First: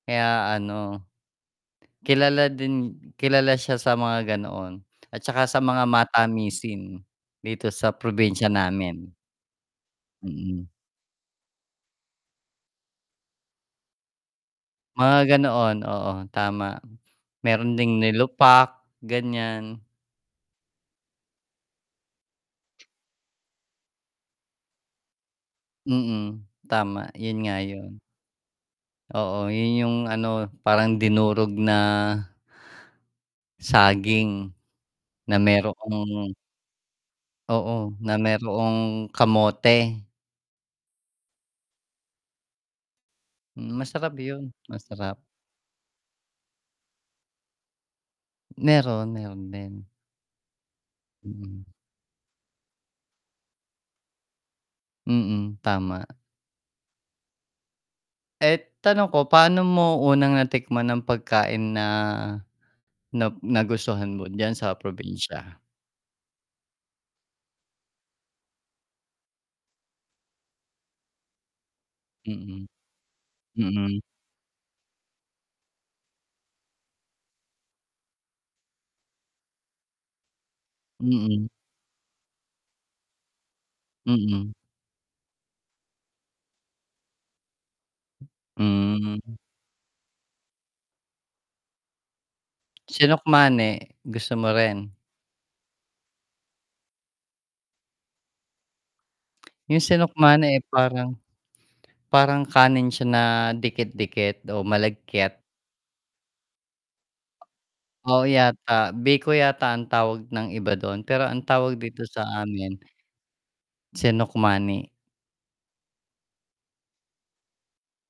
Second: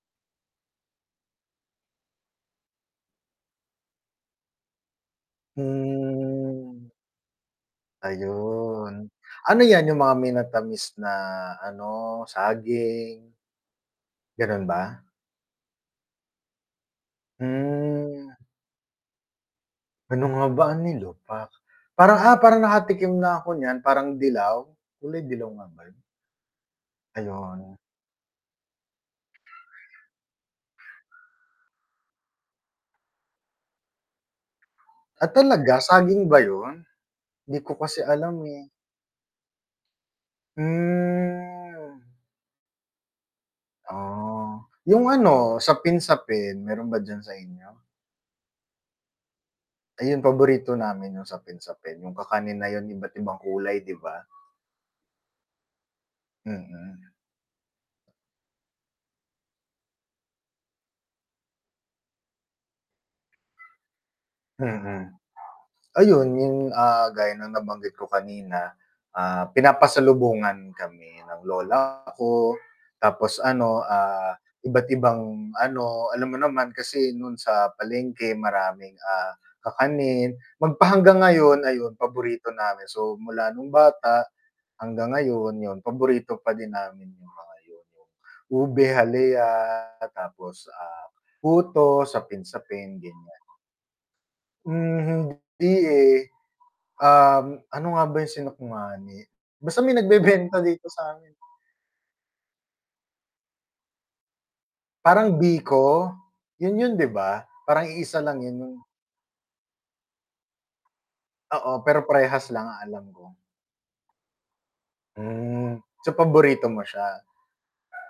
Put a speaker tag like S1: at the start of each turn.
S1: Kaya ano, kilala din, kilala siya sa mga ganoon at 'saka sa mga
S2: Hmm.
S1: matamisin dito sa probinsya namin.
S2: Ayun. Ano 'yan 'yung mga
S1: Mm.
S2: minatamis na, ano, saging? Ganun ba?
S1: Mga gano'n. Oo. tama, meron ding
S2: Hmm.
S1: nilupak, gan'yan.
S2: Ano nga ba, ang nilupak, parang, ah, parang nakatikim na ako niyan, parang dilaw, kulay dilaw nga ba 'yun?
S1: Mm, tama 'yun nga
S2: Ayun.
S1: 'yun. Oo, 'yun 'yung ano parang dinurog na saging,
S2: Ah,
S1: na
S2: talaga saging
S1: mayroong
S2: ba 'yun? 'Di ko
S1: oo,
S2: kasi
S1: na
S2: alam, eh.
S1: mayroong kamote.
S2: Hmm.
S1: Hmm. Masarap 'yun,
S2: Ah, 'yung
S1: masarap.
S2: ano, sapin-sapin, meron ba diyan sa inyo?
S1: Meron, meron din.
S2: Ayun paborito namin yung
S1: Hmm.
S2: sapin-sapin, yung kakanin na yung iba't ibang kulay, 'di ba?
S1: Mm, tama.
S2: Mm.
S1: Eh, tanong ko, paano mo unang natikman ng pagkain na na nagustuhan mo diyan sa
S2: Mm,
S1: probinsya?
S2: ayun yung, ah, gaya ng nabanggit ko kanina, ah, pinapasalubungan kami ng lola ko
S1: Mm,
S2: tapos ano,
S1: mm.
S2: ah, iba't ibang, ano, alam mo naman kasi nun sa palengke maraming, ah, kakanin, magpahanggang
S1: Mm.
S2: ngayon ayun paborito namin, so mula nung bata
S1: Mm.
S2: hanggang ngayon yun paborito pa din namin yung mga yun, 'yung ube
S1: Hmm.
S2: halaya tapos, ah, puto sapin-sapin gan'yan.
S1: Sinukmane, gusto mo rin?
S2: Mhm, hindi, eh, uhm, ano nga ba 'yung sinukmani, basta
S1: 'Yung
S2: may
S1: sinukmane,
S2: nagbebenta
S1: eh,
S2: dito
S1: parang
S2: sa 'min.
S1: parang kanin siya na dikit-dikit o
S2: Parang
S1: malagkit.
S2: biko? 'Yun, 'yun 'di ba? Parang iisa
S1: Oo
S2: lang 'yun
S1: yata,
S2: yung.
S1: biko yata ang tawag ng iba dun, pero ang tawag
S2: Oo,
S1: dito
S2: pero
S1: sa
S2: prehas lang
S1: amin.
S2: ang alam ko.
S1: Sinukmane.
S2: Hmm. So, paborito mo siya?